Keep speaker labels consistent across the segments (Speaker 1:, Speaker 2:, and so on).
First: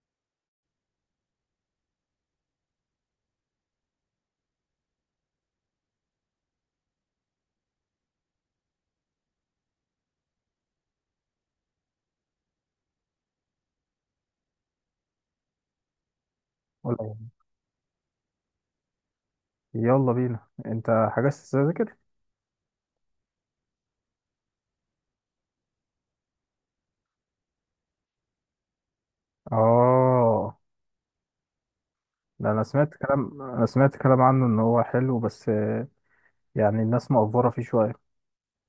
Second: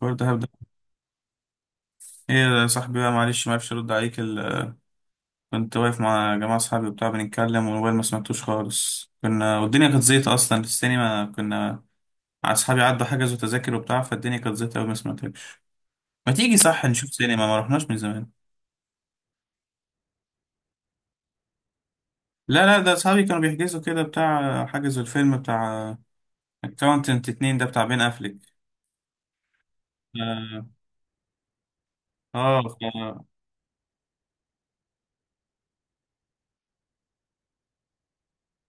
Speaker 1: برضه هبدأ. ايه يا صاحبي بقى، معلش معرفش ارد عليك كنت واقف مع جماعة صحابي وبتاع بنتكلم، والموبايل ما سمعتوش خالص. كنا، والدنيا كانت زيطة اصلا، في السينما كنا مع اصحابي، عدوا حجزوا تذاكر وبتاع، فالدنيا كانت زيطة أوي ما سمعتكش. ما تيجي صح
Speaker 2: ولا
Speaker 1: نشوف سينما؟
Speaker 2: يهمك.
Speaker 1: ما رحناش من زمان.
Speaker 2: يلا بينا، انت حجزت التذاكر؟
Speaker 1: لا لا، ده اصحابي كانوا بيحجزوا كده بتاع، حجزوا الفيلم بتاع اكاونتنت اتنين، ده بتاع بين افليك.
Speaker 2: اه،
Speaker 1: اه.
Speaker 2: ده
Speaker 1: آه،
Speaker 2: انا سمعت كلام، عنه ان هو حلو، بس يعني الناس مقفره فيه شويه،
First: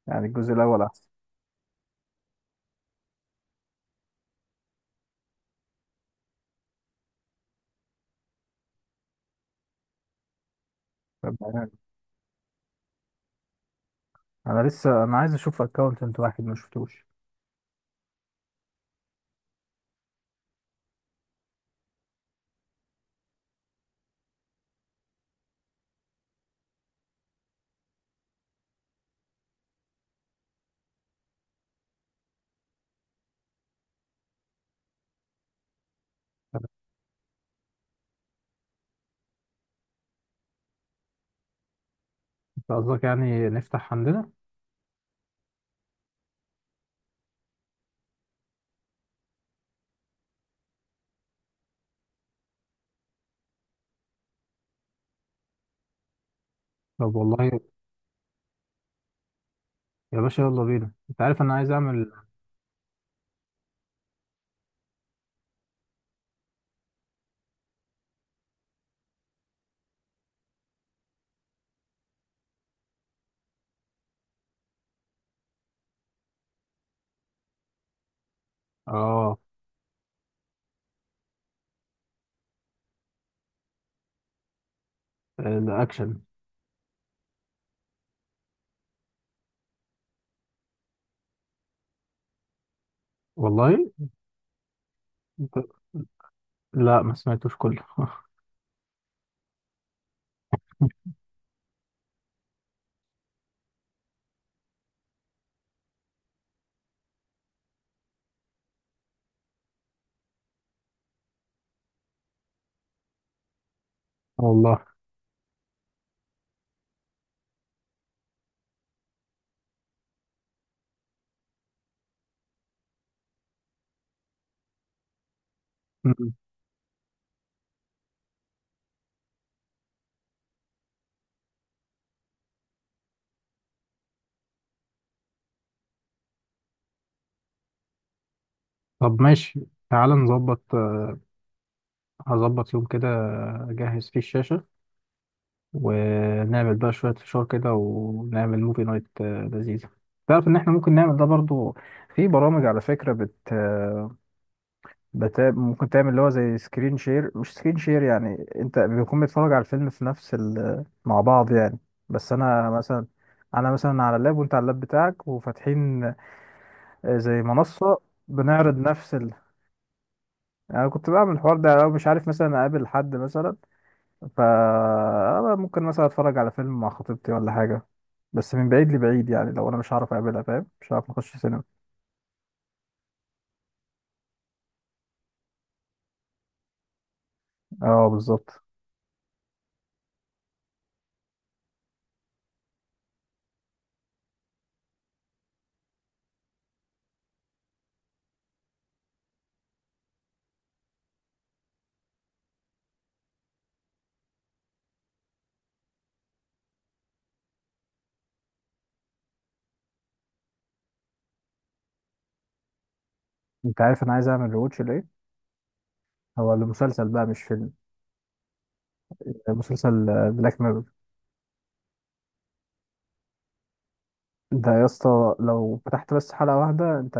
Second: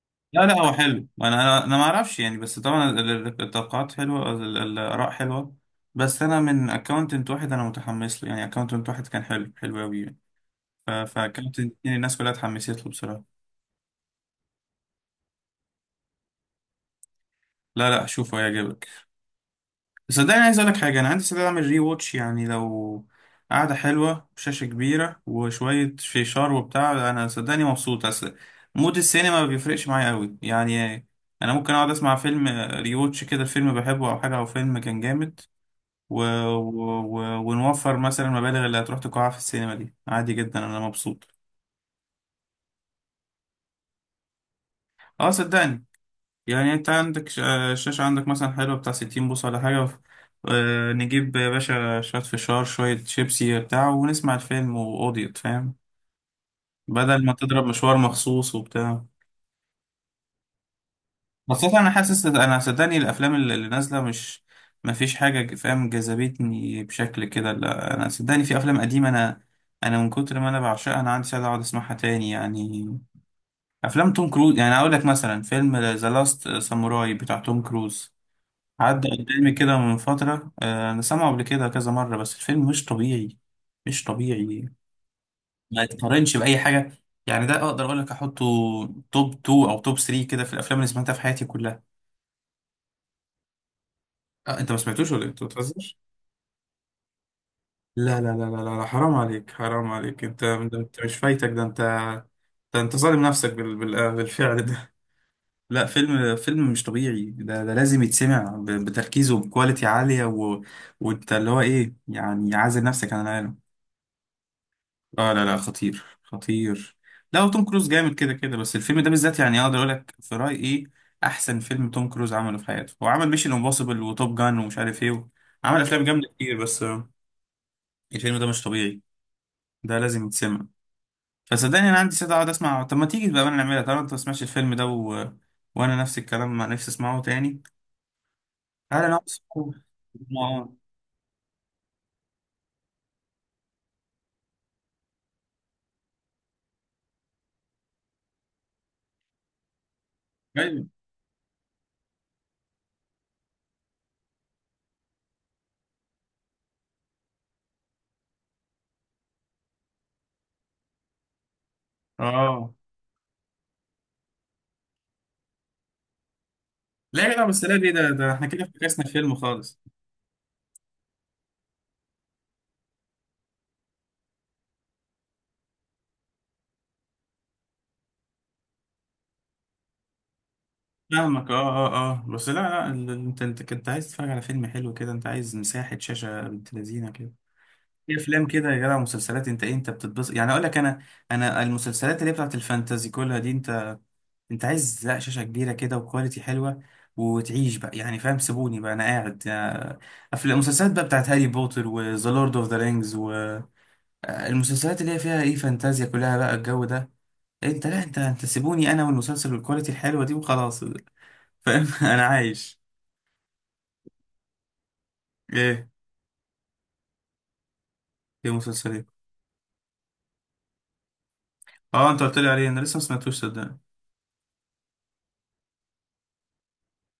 Speaker 2: يعني
Speaker 1: لا
Speaker 2: الجزء
Speaker 1: لا، هو
Speaker 2: الاول
Speaker 1: حلو.
Speaker 2: احسن.
Speaker 1: انا انا أنا ما اعرفش يعني، بس طبعا التوقعات حلوه، الاراء حلوه. بس انا من اكونتنت واحد انا متحمس له يعني، اكونتنت واحد كان حلو، حلو قوي. يعني
Speaker 2: طب
Speaker 1: فاكونتنت
Speaker 2: يعني
Speaker 1: اتنين الناس كلها اتحمست له بصراحه.
Speaker 2: انا لسه عايز اشوف اكونت واحد، ما شفتوش.
Speaker 1: لا لا، شوفه هيعجبك. بس صدقني عايز اقول لك حاجه، انا عندي استعداد اعمل ري واتش يعني، لو قعده حلوه شاشه كبيره وشويه فيشار وبتاع، انا صدقني مبسوط. اصل مود السينما ما بيفرقش معايا قوي يعني. انا ممكن اقعد اسمع فيلم ريوتش كده، الفيلم بحبه او حاجه، او فيلم كان جامد و...
Speaker 2: طب
Speaker 1: و... و... ونوفر مثلا المبالغ اللي هتروح تقاعها في السينما، دي عادي جدا، انا مبسوط.
Speaker 2: انت قصدك يعني نفتح عندنا؟
Speaker 1: اه صدقني. يعني انت عندك الشاشة عندك مثلا حلوة بتاع 60 بوصة ولا حاجة. نجيب يا باشا شوية فشار شوية شيبسي بتاع، ونسمع الفيلم وقضيت فاهم،
Speaker 2: طب
Speaker 1: بدل ما
Speaker 2: والله
Speaker 1: تضرب مشوار مخصوص وبتاع.
Speaker 2: يا باشا، يلا بينا. انت عارف انا عايز
Speaker 1: خاصة أنا
Speaker 2: اعمل؟
Speaker 1: حاسس، أنا صدقني الأفلام اللي نازلة مش، ما فيش حاجة فاهم جذبتني بشكل كده. لا أنا صدقني في أفلام قديمة، أنا من كتر ما أنا بعشقها، أنا عندي سعادة أقعد أسمعها تاني يعني. افلام توم كروز، يعني اقول لك مثلا فيلم ذا لاست ساموراي بتاع توم كروز، عدى
Speaker 2: اه
Speaker 1: قدامي كده من فتره. انا سامعه قبل كده كذا مره، بس الفيلم مش طبيعي، مش طبيعي. ما
Speaker 2: الاكشن.
Speaker 1: يتقارنش باي حاجه. يعني ده اقدر اقول لك احطه توب 2 او توب 3 كده في الافلام اللي سمعتها في حياتي كلها.
Speaker 2: والله.
Speaker 1: أه انت ما سمعتوش ولا إيه؟ انت
Speaker 2: انت...
Speaker 1: بتهزر.
Speaker 2: لا، ما سمعتوش كله
Speaker 1: لا لا لا لا لا لا، حرام عليك، حرام عليك. انت مش فايتك ده. انت ظالم نفسك بالفعل. لا، فيلم مش طبيعي ده لازم يتسمع بتركيز وبكواليتي عالية وانت اللي هو ايه، يعني عازل نفسك عن العالم.
Speaker 2: والله.
Speaker 1: اه لا لا، خطير خطير. لا، وتوم كروز جامد كده كده، بس الفيلم ده بالذات يعني اقدر اقول لك في رأيي ايه احسن فيلم توم كروز عمله في حياته. هو عمل ميشن امبوسيبل وتوب جان ومش عارف ايه، عمل افلام جامدة
Speaker 2: مم.
Speaker 1: كتير، بس الفيلم ده مش طبيعي. ده لازم يتسمع. فصدقني انا عندي سعادة اقعد اسمع. طب ما تيجي بقى نعملها طالما انت ما سمعتش الفيلم ده؟ وانا نفس الكلام، ما نفسي اسمعه تاني. انا انا
Speaker 2: طب ماشي،
Speaker 1: أصلاً-
Speaker 2: تعال نظبط.
Speaker 1: آه.
Speaker 2: هظبط يوم كده، أجهز فيه الشاشة ونعمل بقى شوية فشار كده، ونعمل موفي نايت، لذيذة. تعرف إن إحنا
Speaker 1: ايوه،
Speaker 2: ممكن نعمل ده برضو؟ في برامج على فكرة ممكن تعمل اللي هو زي سكرين شير. مش سكرين شير يعني، أنت بيكون بيتفرج على الفيلم في نفس مع بعض يعني. بس أنا
Speaker 1: اه.
Speaker 2: مثلا، أنا مثلا على اللاب وأنت على اللاب بتاعك وفاتحين
Speaker 1: لا
Speaker 2: زي
Speaker 1: لا بس، لا دي،
Speaker 2: منصة،
Speaker 1: ده احنا كده
Speaker 2: بنعرض
Speaker 1: فكسنا
Speaker 2: نفس
Speaker 1: فيلم خالص.
Speaker 2: يعني أنا كنت بعمل الحوار ده لو مش عارف مثلا أقابل حد مثلا، فا ممكن مثلا اتفرج على فيلم مع خطيبتي ولا حاجة، بس من بعيد لبعيد. يعني لو انا مش هعرف اقابلها، فاهم؟ مش هعرف نخش
Speaker 1: فاهمك،
Speaker 2: سينما.
Speaker 1: اه اه اه. بس لا لا، انت كنت عايز تتفرج على فيلم حلو كده، انت عايز مساحة شاشة بنت لذينة كده.
Speaker 2: اه
Speaker 1: في افلام
Speaker 2: بالظبط.
Speaker 1: كده يا جدع، مسلسلات، انت ايه، انت بتتبسط يعني. اقول لك انا، المسلسلات اللي هي بتاعت الفانتازي كلها دي، انت عايز لا شاشة كبيرة كده وكواليتي حلوة، وتعيش بقى يعني، فاهم. سيبوني بقى انا قاعد. افلام مسلسلات بقى بتاعت هاري بوتر وذا لورد اوف ذا رينجز، المسلسلات اللي هي فيها ايه فانتازيا كلها بقى، الجو ده انت، لا انت سيبوني انا والمسلسل والكواليتي الحلوه دي وخلاص، فاهم. انا عايش.
Speaker 2: انت عارف انا عايز اعمل ريواتش لايه؟
Speaker 1: ايه؟
Speaker 2: هو لمسلسل بقى مش فيلم،
Speaker 1: ايه مسلسلات.
Speaker 2: مسلسل بلاك ميرور.
Speaker 1: اه انت قلت لي عليه، انا لسه ما سمعتوش صدقني.
Speaker 2: ده يا اسطى، لو فتحت بس حلقة واحدة انت،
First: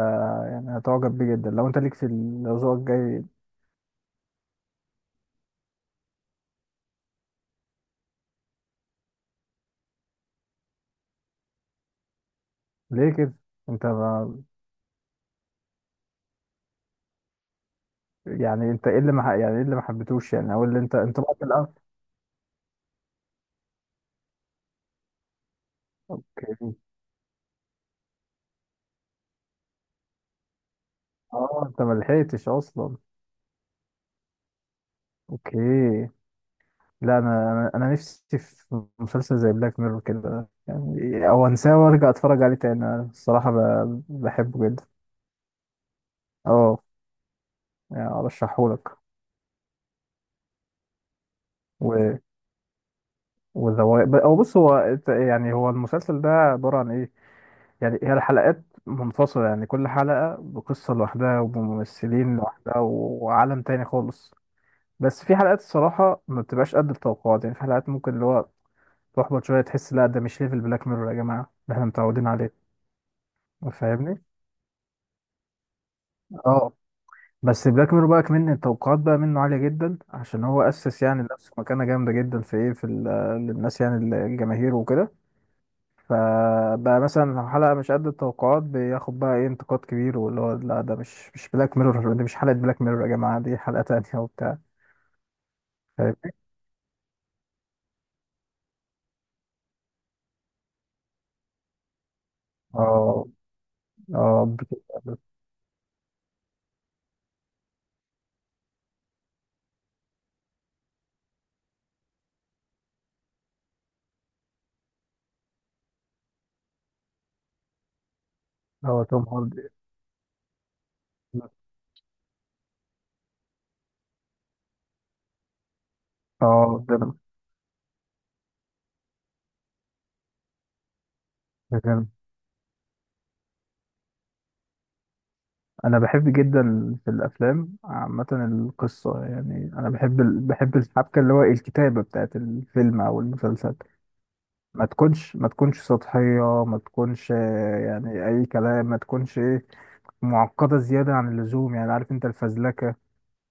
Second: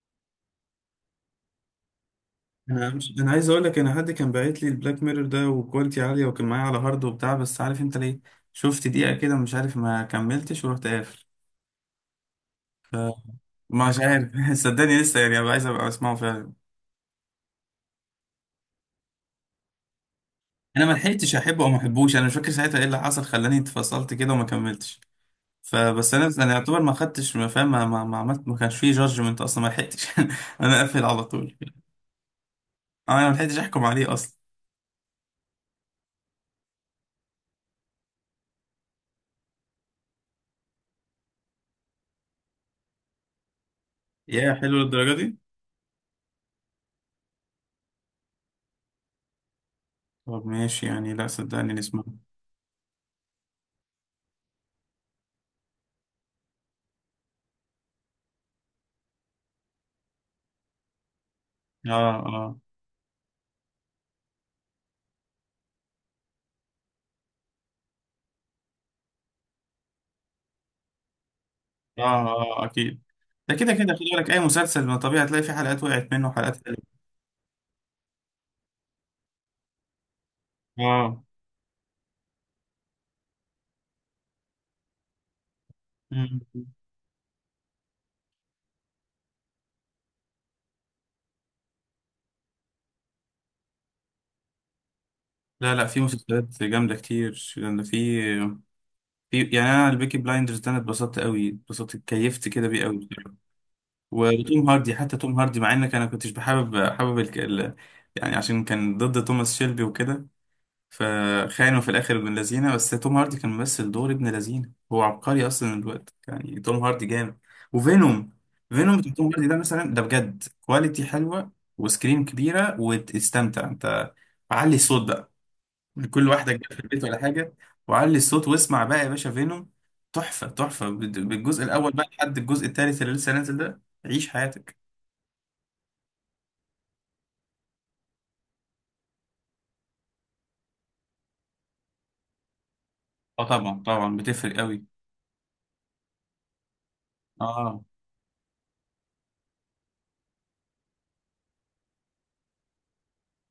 Speaker 2: يعني هتعجب بيه جدا، لو انت ليك في لو ذوقك
Speaker 1: انا مش
Speaker 2: جاي.
Speaker 1: انا عايز اقول لك، انا حد كان باعت لي البلاك ميرور ده وكواليتي عاليه، وكان معايا على هارد وبتاع، بس عارف انت ليه؟ شفت دقيقه كده مش عارف، ما كملتش ورحت قافل. ف
Speaker 2: ليه كده؟ انت
Speaker 1: مش عارف.
Speaker 2: ما
Speaker 1: صدقني لسه يعني، عايز ابقى اسمعه فعلا.
Speaker 2: يعني انت ايه اللي ما ح- يعني ايه اللي ما حبيتوش يعني، او اللي
Speaker 1: انا ما
Speaker 2: انت
Speaker 1: لحقتش
Speaker 2: بقى في
Speaker 1: احبه او
Speaker 2: الاول.
Speaker 1: ما احبوش. انا مش فاكر ساعتها ايه اللي حصل خلاني اتفصلت كده وما كملتش. فبس انا،
Speaker 2: اوكي.
Speaker 1: يعتبر ما خدتش، ما فاهم، ما عملت، ما كانش فيه جادجمنت اصلا، ما لحقتش. انا قافل على طول.
Speaker 2: اه انت ما لحقتش اصلا.
Speaker 1: انا ما لحقتش احكم عليه اصلا.
Speaker 2: اوكي. لا انا نفسي في مسلسل زي بلاك ميرور كده، يعني او انساه وارجع اتفرج عليه تاني. أنا الصراحه
Speaker 1: يا
Speaker 2: بحبه
Speaker 1: حلو
Speaker 2: جدا.
Speaker 1: للدرجه دي؟
Speaker 2: اه، يعني ارشحهولك.
Speaker 1: طب ماشي يعني، لا صدقني نسمع.
Speaker 2: و وذوي او بص، هو يعني هو المسلسل ده عباره عن ايه؟ يعني هي الحلقات منفصله، يعني كل حلقه بقصه لوحدها
Speaker 1: اه
Speaker 2: وبممثلين
Speaker 1: اه
Speaker 2: لوحدها وعالم تاني خالص. بس في حلقات الصراحه ما بتبقاش قد التوقعات، يعني في حلقات ممكن اللي هو تحبط شويه، تحس لا ده مش ليفل بلاك ميرور يا جماعه اللي احنا
Speaker 1: اه
Speaker 2: متعودين عليه.
Speaker 1: اه، اكيد. ده كده كده، خلي
Speaker 2: فاهمني؟
Speaker 1: بالك اي مسلسل ما طبيعي هتلاقي فيه حلقات وقعت منه وحلقات
Speaker 2: اه
Speaker 1: حلوه.
Speaker 2: بس بلاك ميرور بقى كمان التوقعات بقى منه عالية جدا، عشان هو أسس يعني
Speaker 1: اه.
Speaker 2: لنفسه مكانة جامدة جدا في إيه، في للناس يعني الجماهير وكده.
Speaker 1: مم.
Speaker 2: فبقى مثلا لو حلقة مش قد التوقعات، بياخد بقى إيه، انتقاد كبير، واللي هو لا ده مش بلاك ميرور، دي مش حلقة بلاك ميرور يا جماعة، دي حلقة تانية وبتاع.
Speaker 1: لا لا، في
Speaker 2: فاهمني؟
Speaker 1: مسلسلات جامده كتير. جامده في، يعني انا البيكي بلايندرز ده، انا اتبسطت قوي، اتبسطت اتكيفت كده بيه قوي.
Speaker 2: اه اه
Speaker 1: وتوم هاردي، حتى
Speaker 2: بت-
Speaker 1: توم هاردي، مع انك انا كنتش حابب يعني عشان كان ضد توماس شيلبي وكده، فخانوا في الاخر ابن لذينه. بس توم هاردي كان ممثل دور ابن لذينه، هو عبقري اصلا الوقت، يعني توم هاردي جامد. وفينوم، فينوم
Speaker 2: هو
Speaker 1: بتاع
Speaker 2: توم
Speaker 1: توم هاردي ده
Speaker 2: هاردي.
Speaker 1: مثلا، ده بجد كواليتي حلوه وسكرين كبيره وتستمتع انت. علي الصوت بقى، كل واحده جت في
Speaker 2: اه
Speaker 1: البيت ولا حاجه، وعلي الصوت، واسمع بقى يا باشا فينوم. تحفه، تحفه بالجزء الاول بقى
Speaker 2: بجد.
Speaker 1: لحد الجزء الثالث اللي لسه نازل ده، عيش حياتك.
Speaker 2: انا بحب جدا في الافلام عامه القصه، يعني انا بحب بحب الحبكه، اللي هو الكتابه بتاعت الفيلم او
Speaker 1: اه
Speaker 2: المسلسل.
Speaker 1: طبعا طبعا، بتفرق قوي.
Speaker 2: ما تكونش سطحيه، ما تكونش
Speaker 1: اه
Speaker 2: يعني اي كلام، ما تكونش ايه، معقده زياده عن اللزوم. يعني عارف انت الفزلكه،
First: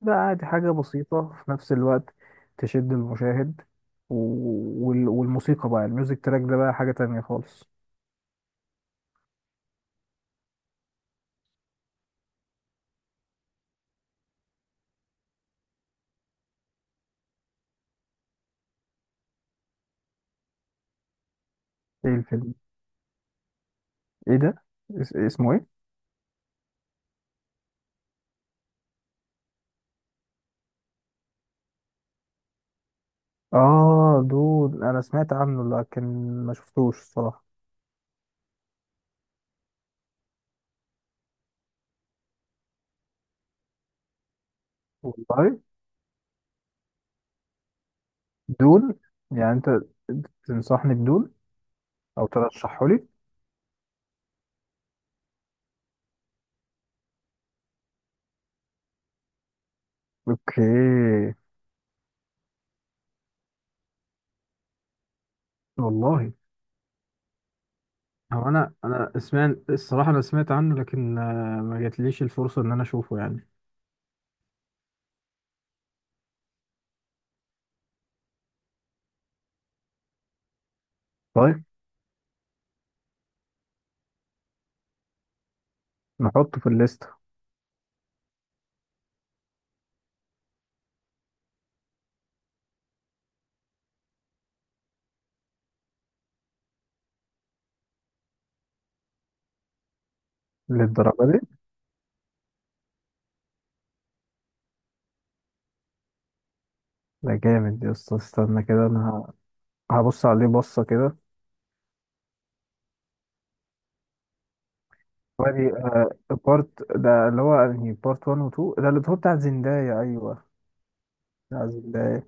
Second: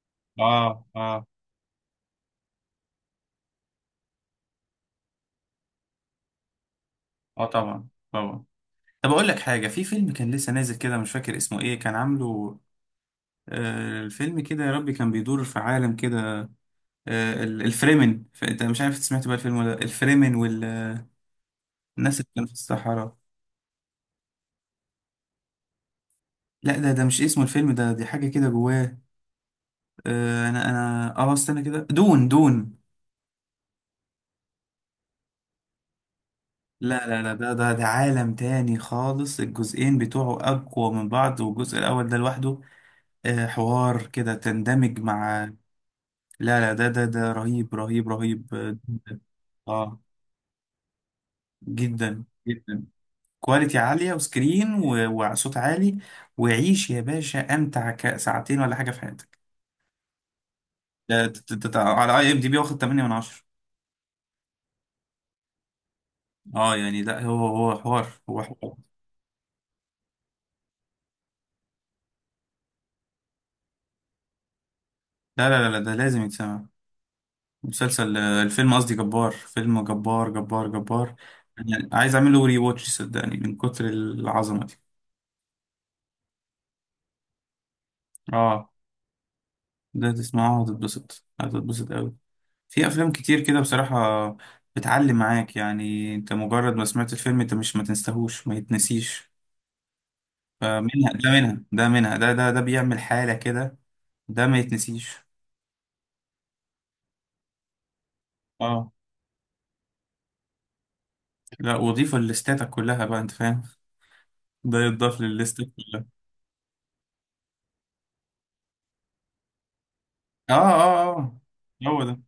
Speaker 2: ده عادي حاجه
Speaker 1: اه اه
Speaker 2: بسيطه في نفس الوقت، تشد المشاهد. و... والموسيقى بقى، الميوزك تراك ده بقى حاجه تانية
Speaker 1: اه،
Speaker 2: خالص.
Speaker 1: طبعا طبعا. طب اقول لك حاجه، في فيلم كان لسه نازل كده، مش فاكر اسمه ايه كان عامله. الفيلم كده، يا ربي، كان بيدور في عالم كده. الفريمن، انت مش عارف، سمعت بقى الفيلم ولا لأ؟ الفريمن والناس اللي
Speaker 2: ايه
Speaker 1: كانوا في
Speaker 2: الفيلم؟
Speaker 1: الصحراء.
Speaker 2: ايه ده؟ اسمه ايه؟
Speaker 1: لا ده مش اسمه الفيلم ده، دي حاجه كده جواه. انا استنى كده، دون، دون.
Speaker 2: اه دون. انا سمعت عنه لكن ما شفتوش
Speaker 1: لا لا لا،
Speaker 2: الصراحه.
Speaker 1: ده عالم تاني خالص. الجزئين بتوعه اقوى من بعض، والجزء الاول ده لوحده حوار كده تندمج مع.
Speaker 2: والله.
Speaker 1: لا لا، ده رهيب رهيب رهيب.
Speaker 2: دون. يعني انت
Speaker 1: اه. آه،
Speaker 2: تنصحني بدون
Speaker 1: جدا
Speaker 2: او
Speaker 1: جدا،
Speaker 2: ترشحه لي؟
Speaker 1: كواليتي عالية وسكرين وصوت عالي، وعيش يا باشا امتع ساعتين ولا حاجة في حياتك. ده
Speaker 2: اوكي.
Speaker 1: ده على اي ام دي بي واخد 8 من 10.
Speaker 2: والله
Speaker 1: اه يعني لا، هو حوار، هو
Speaker 2: هو، انا
Speaker 1: حوار.
Speaker 2: انا سمعت الصراحه، انا سمعت عنه لكن ما جاتليش الفرصه ان انا اشوفه يعني.
Speaker 1: لا لا لا لا، ده لازم يتسمع. مسلسل، الفيلم قصدي، جبار. فيلم جبار، جبار جبار.
Speaker 2: طيب،
Speaker 1: يعني عايز اعمل له ري واتش صدقني من كتر العظمة دي.
Speaker 2: نحطه في الليست.
Speaker 1: اه. ده تسمعها وتتبسط، هتتبسط قوي. في افلام كتير كده بصراحة بتعلم معاك يعني، انت مجرد ما سمعت الفيلم انت مش ما تنساهوش، ما يتنسيش. فمنها
Speaker 2: للدرجه
Speaker 1: ده،
Speaker 2: دي؟
Speaker 1: منها ده، منها ده بيعمل حالة كده. ده ما يتنسيش.
Speaker 2: ده جامد يا اسطى. استنى كده
Speaker 1: اه.
Speaker 2: انا هبص عليه بصه كده.
Speaker 1: لا وضيف لستاتك كلها بقى انت، فاهم. ده يتضاف للستات
Speaker 2: وادي
Speaker 1: كلها.
Speaker 2: بارت، ده اللي هو انهي، بارت 1 و 2؟ ده اللي هو بتاع زندايا، ايوه
Speaker 1: اه اه اه،
Speaker 2: بتاع
Speaker 1: هو ده.
Speaker 2: زندايا.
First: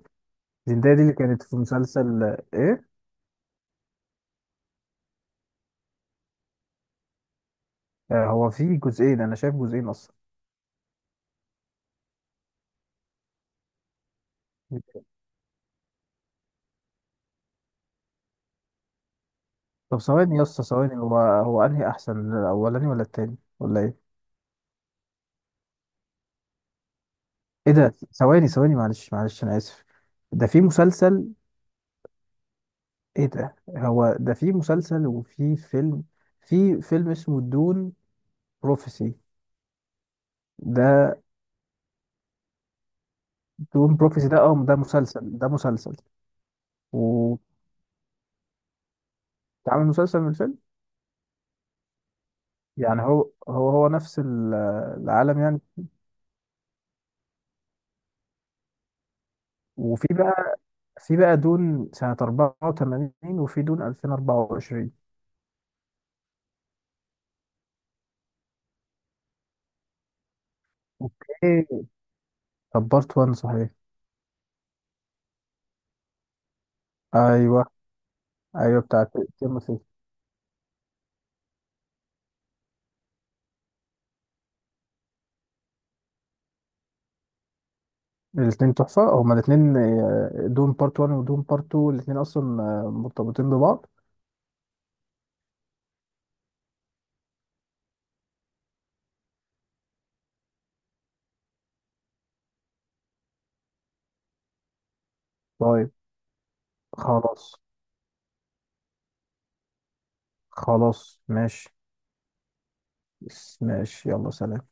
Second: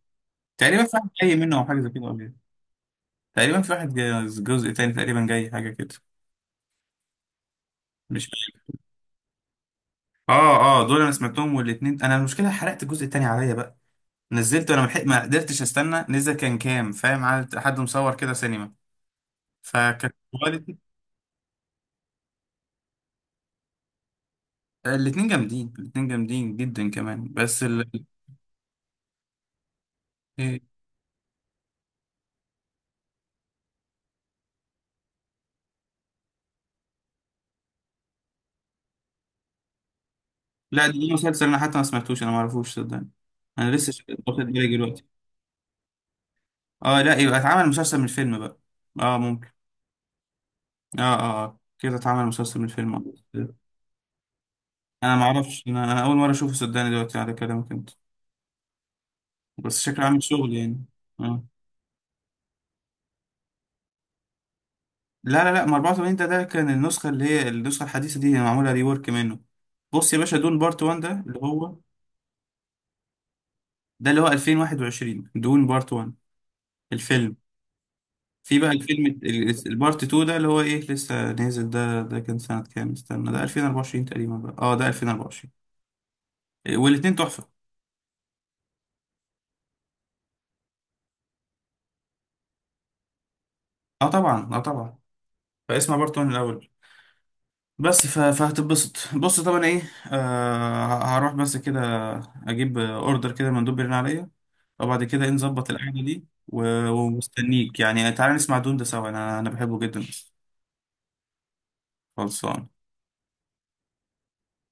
Speaker 1: تقريبا في
Speaker 2: زندايا دي
Speaker 1: واحد
Speaker 2: اللي
Speaker 1: جاي
Speaker 2: كانت في
Speaker 1: منه او حاجة زي كده
Speaker 2: مسلسل
Speaker 1: قبل،
Speaker 2: ايه؟
Speaker 1: تقريبا في واحد جزء تاني تقريبا جاي حاجة كده، مش
Speaker 2: هو
Speaker 1: فاكر.
Speaker 2: فيه جزئين، انا شايف جزئين اصلا.
Speaker 1: اه. اه دول انا سمعتهم، والاتنين انا المشكلة، حرقت الجزء التاني عليا بقى، نزلته انا ملحق ما قدرتش استنى، نزل كان كام فاهم، عاد حد مصور كده سينما،
Speaker 2: طب
Speaker 1: فكانت
Speaker 2: ثواني يا اسطى
Speaker 1: كواليتي.
Speaker 2: ثواني، هو هو انهي احسن، الاولاني ولا التاني ولا ايه؟
Speaker 1: الاتنين جامدين، الاتنين جامدين جدا كمان، بس
Speaker 2: ايه ده؟ ثواني ثواني، معلش معلش، انا اسف، ده
Speaker 1: إيه.
Speaker 2: في مسلسل؟ ايه ده، هو ده في مسلسل وفي فيلم؟ في فيلم اسمه دون بروفيسي؟
Speaker 1: لا ده ليه
Speaker 2: ده
Speaker 1: مسلسل، انا حتى ما سمعتوش، انا ما اعرفوش صدقني. انا لسه
Speaker 2: دون بروفيسي ده،
Speaker 1: واخد
Speaker 2: اه ده
Speaker 1: بالي دلوقتي.
Speaker 2: مسلسل، ده مسلسل.
Speaker 1: اه، لا يبقى
Speaker 2: واتعمل
Speaker 1: اتعمل مسلسل من الفيلم بقى. اه ممكن.
Speaker 2: مسلسل من الفيلم؟
Speaker 1: اه اه. آه. كده اتعمل مسلسل من الفيلم.
Speaker 2: يعني هو هو هو نفس
Speaker 1: انا ما
Speaker 2: العالم يعني.
Speaker 1: اعرفش، انا انا اول مره اشوفه صدقني دلوقتي على كلامك انت. بس شكله
Speaker 2: وفي
Speaker 1: عامل
Speaker 2: بقى،
Speaker 1: شغل يعني.
Speaker 2: في بقى
Speaker 1: اه
Speaker 2: دون سنة 84، وفي دون 2024.
Speaker 1: لا لا لا، ما 84 ده كان النسخة اللي هي النسخة الحديثة دي، هي معمولة ريورك منه. بص يا باشا، دون بارت 1 ده اللي هو،
Speaker 2: اوكي. طب بارت 1 صحيح،
Speaker 1: 2021. دون بارت 1 الفيلم.
Speaker 2: ايوه.
Speaker 1: في بقى
Speaker 2: ايوه
Speaker 1: الفيلم
Speaker 2: بتاعت تيموثي.
Speaker 1: البارت 2 ده اللي هو ايه لسه نازل ده ده كان سنة كام، استنى، ده 2024 تقريبا بقى. اه ده 2024. والاتنين تحفة.
Speaker 2: الاثنين تحفة، هما الاثنين دون بارت 1 ودون بارت 2، الاثنين اصلا مرتبطين ببعض.
Speaker 1: اه طبعا اه طبعا. فاسمع بارت 1 الأول بس، فهتتبسط بص طبعا ايه. هروح بس كده اجيب اوردر، كده مندوب بيرن عليا. فبعد كده ايه، نظبط
Speaker 2: طيب
Speaker 1: القعدة دي
Speaker 2: خلاص،
Speaker 1: ومستنيك يعني، تعالى نسمع دون ده سوا. انا انا بحبه جدا.
Speaker 2: خلاص ماشي.
Speaker 1: خلصان.
Speaker 2: ماشي، يلا سلام.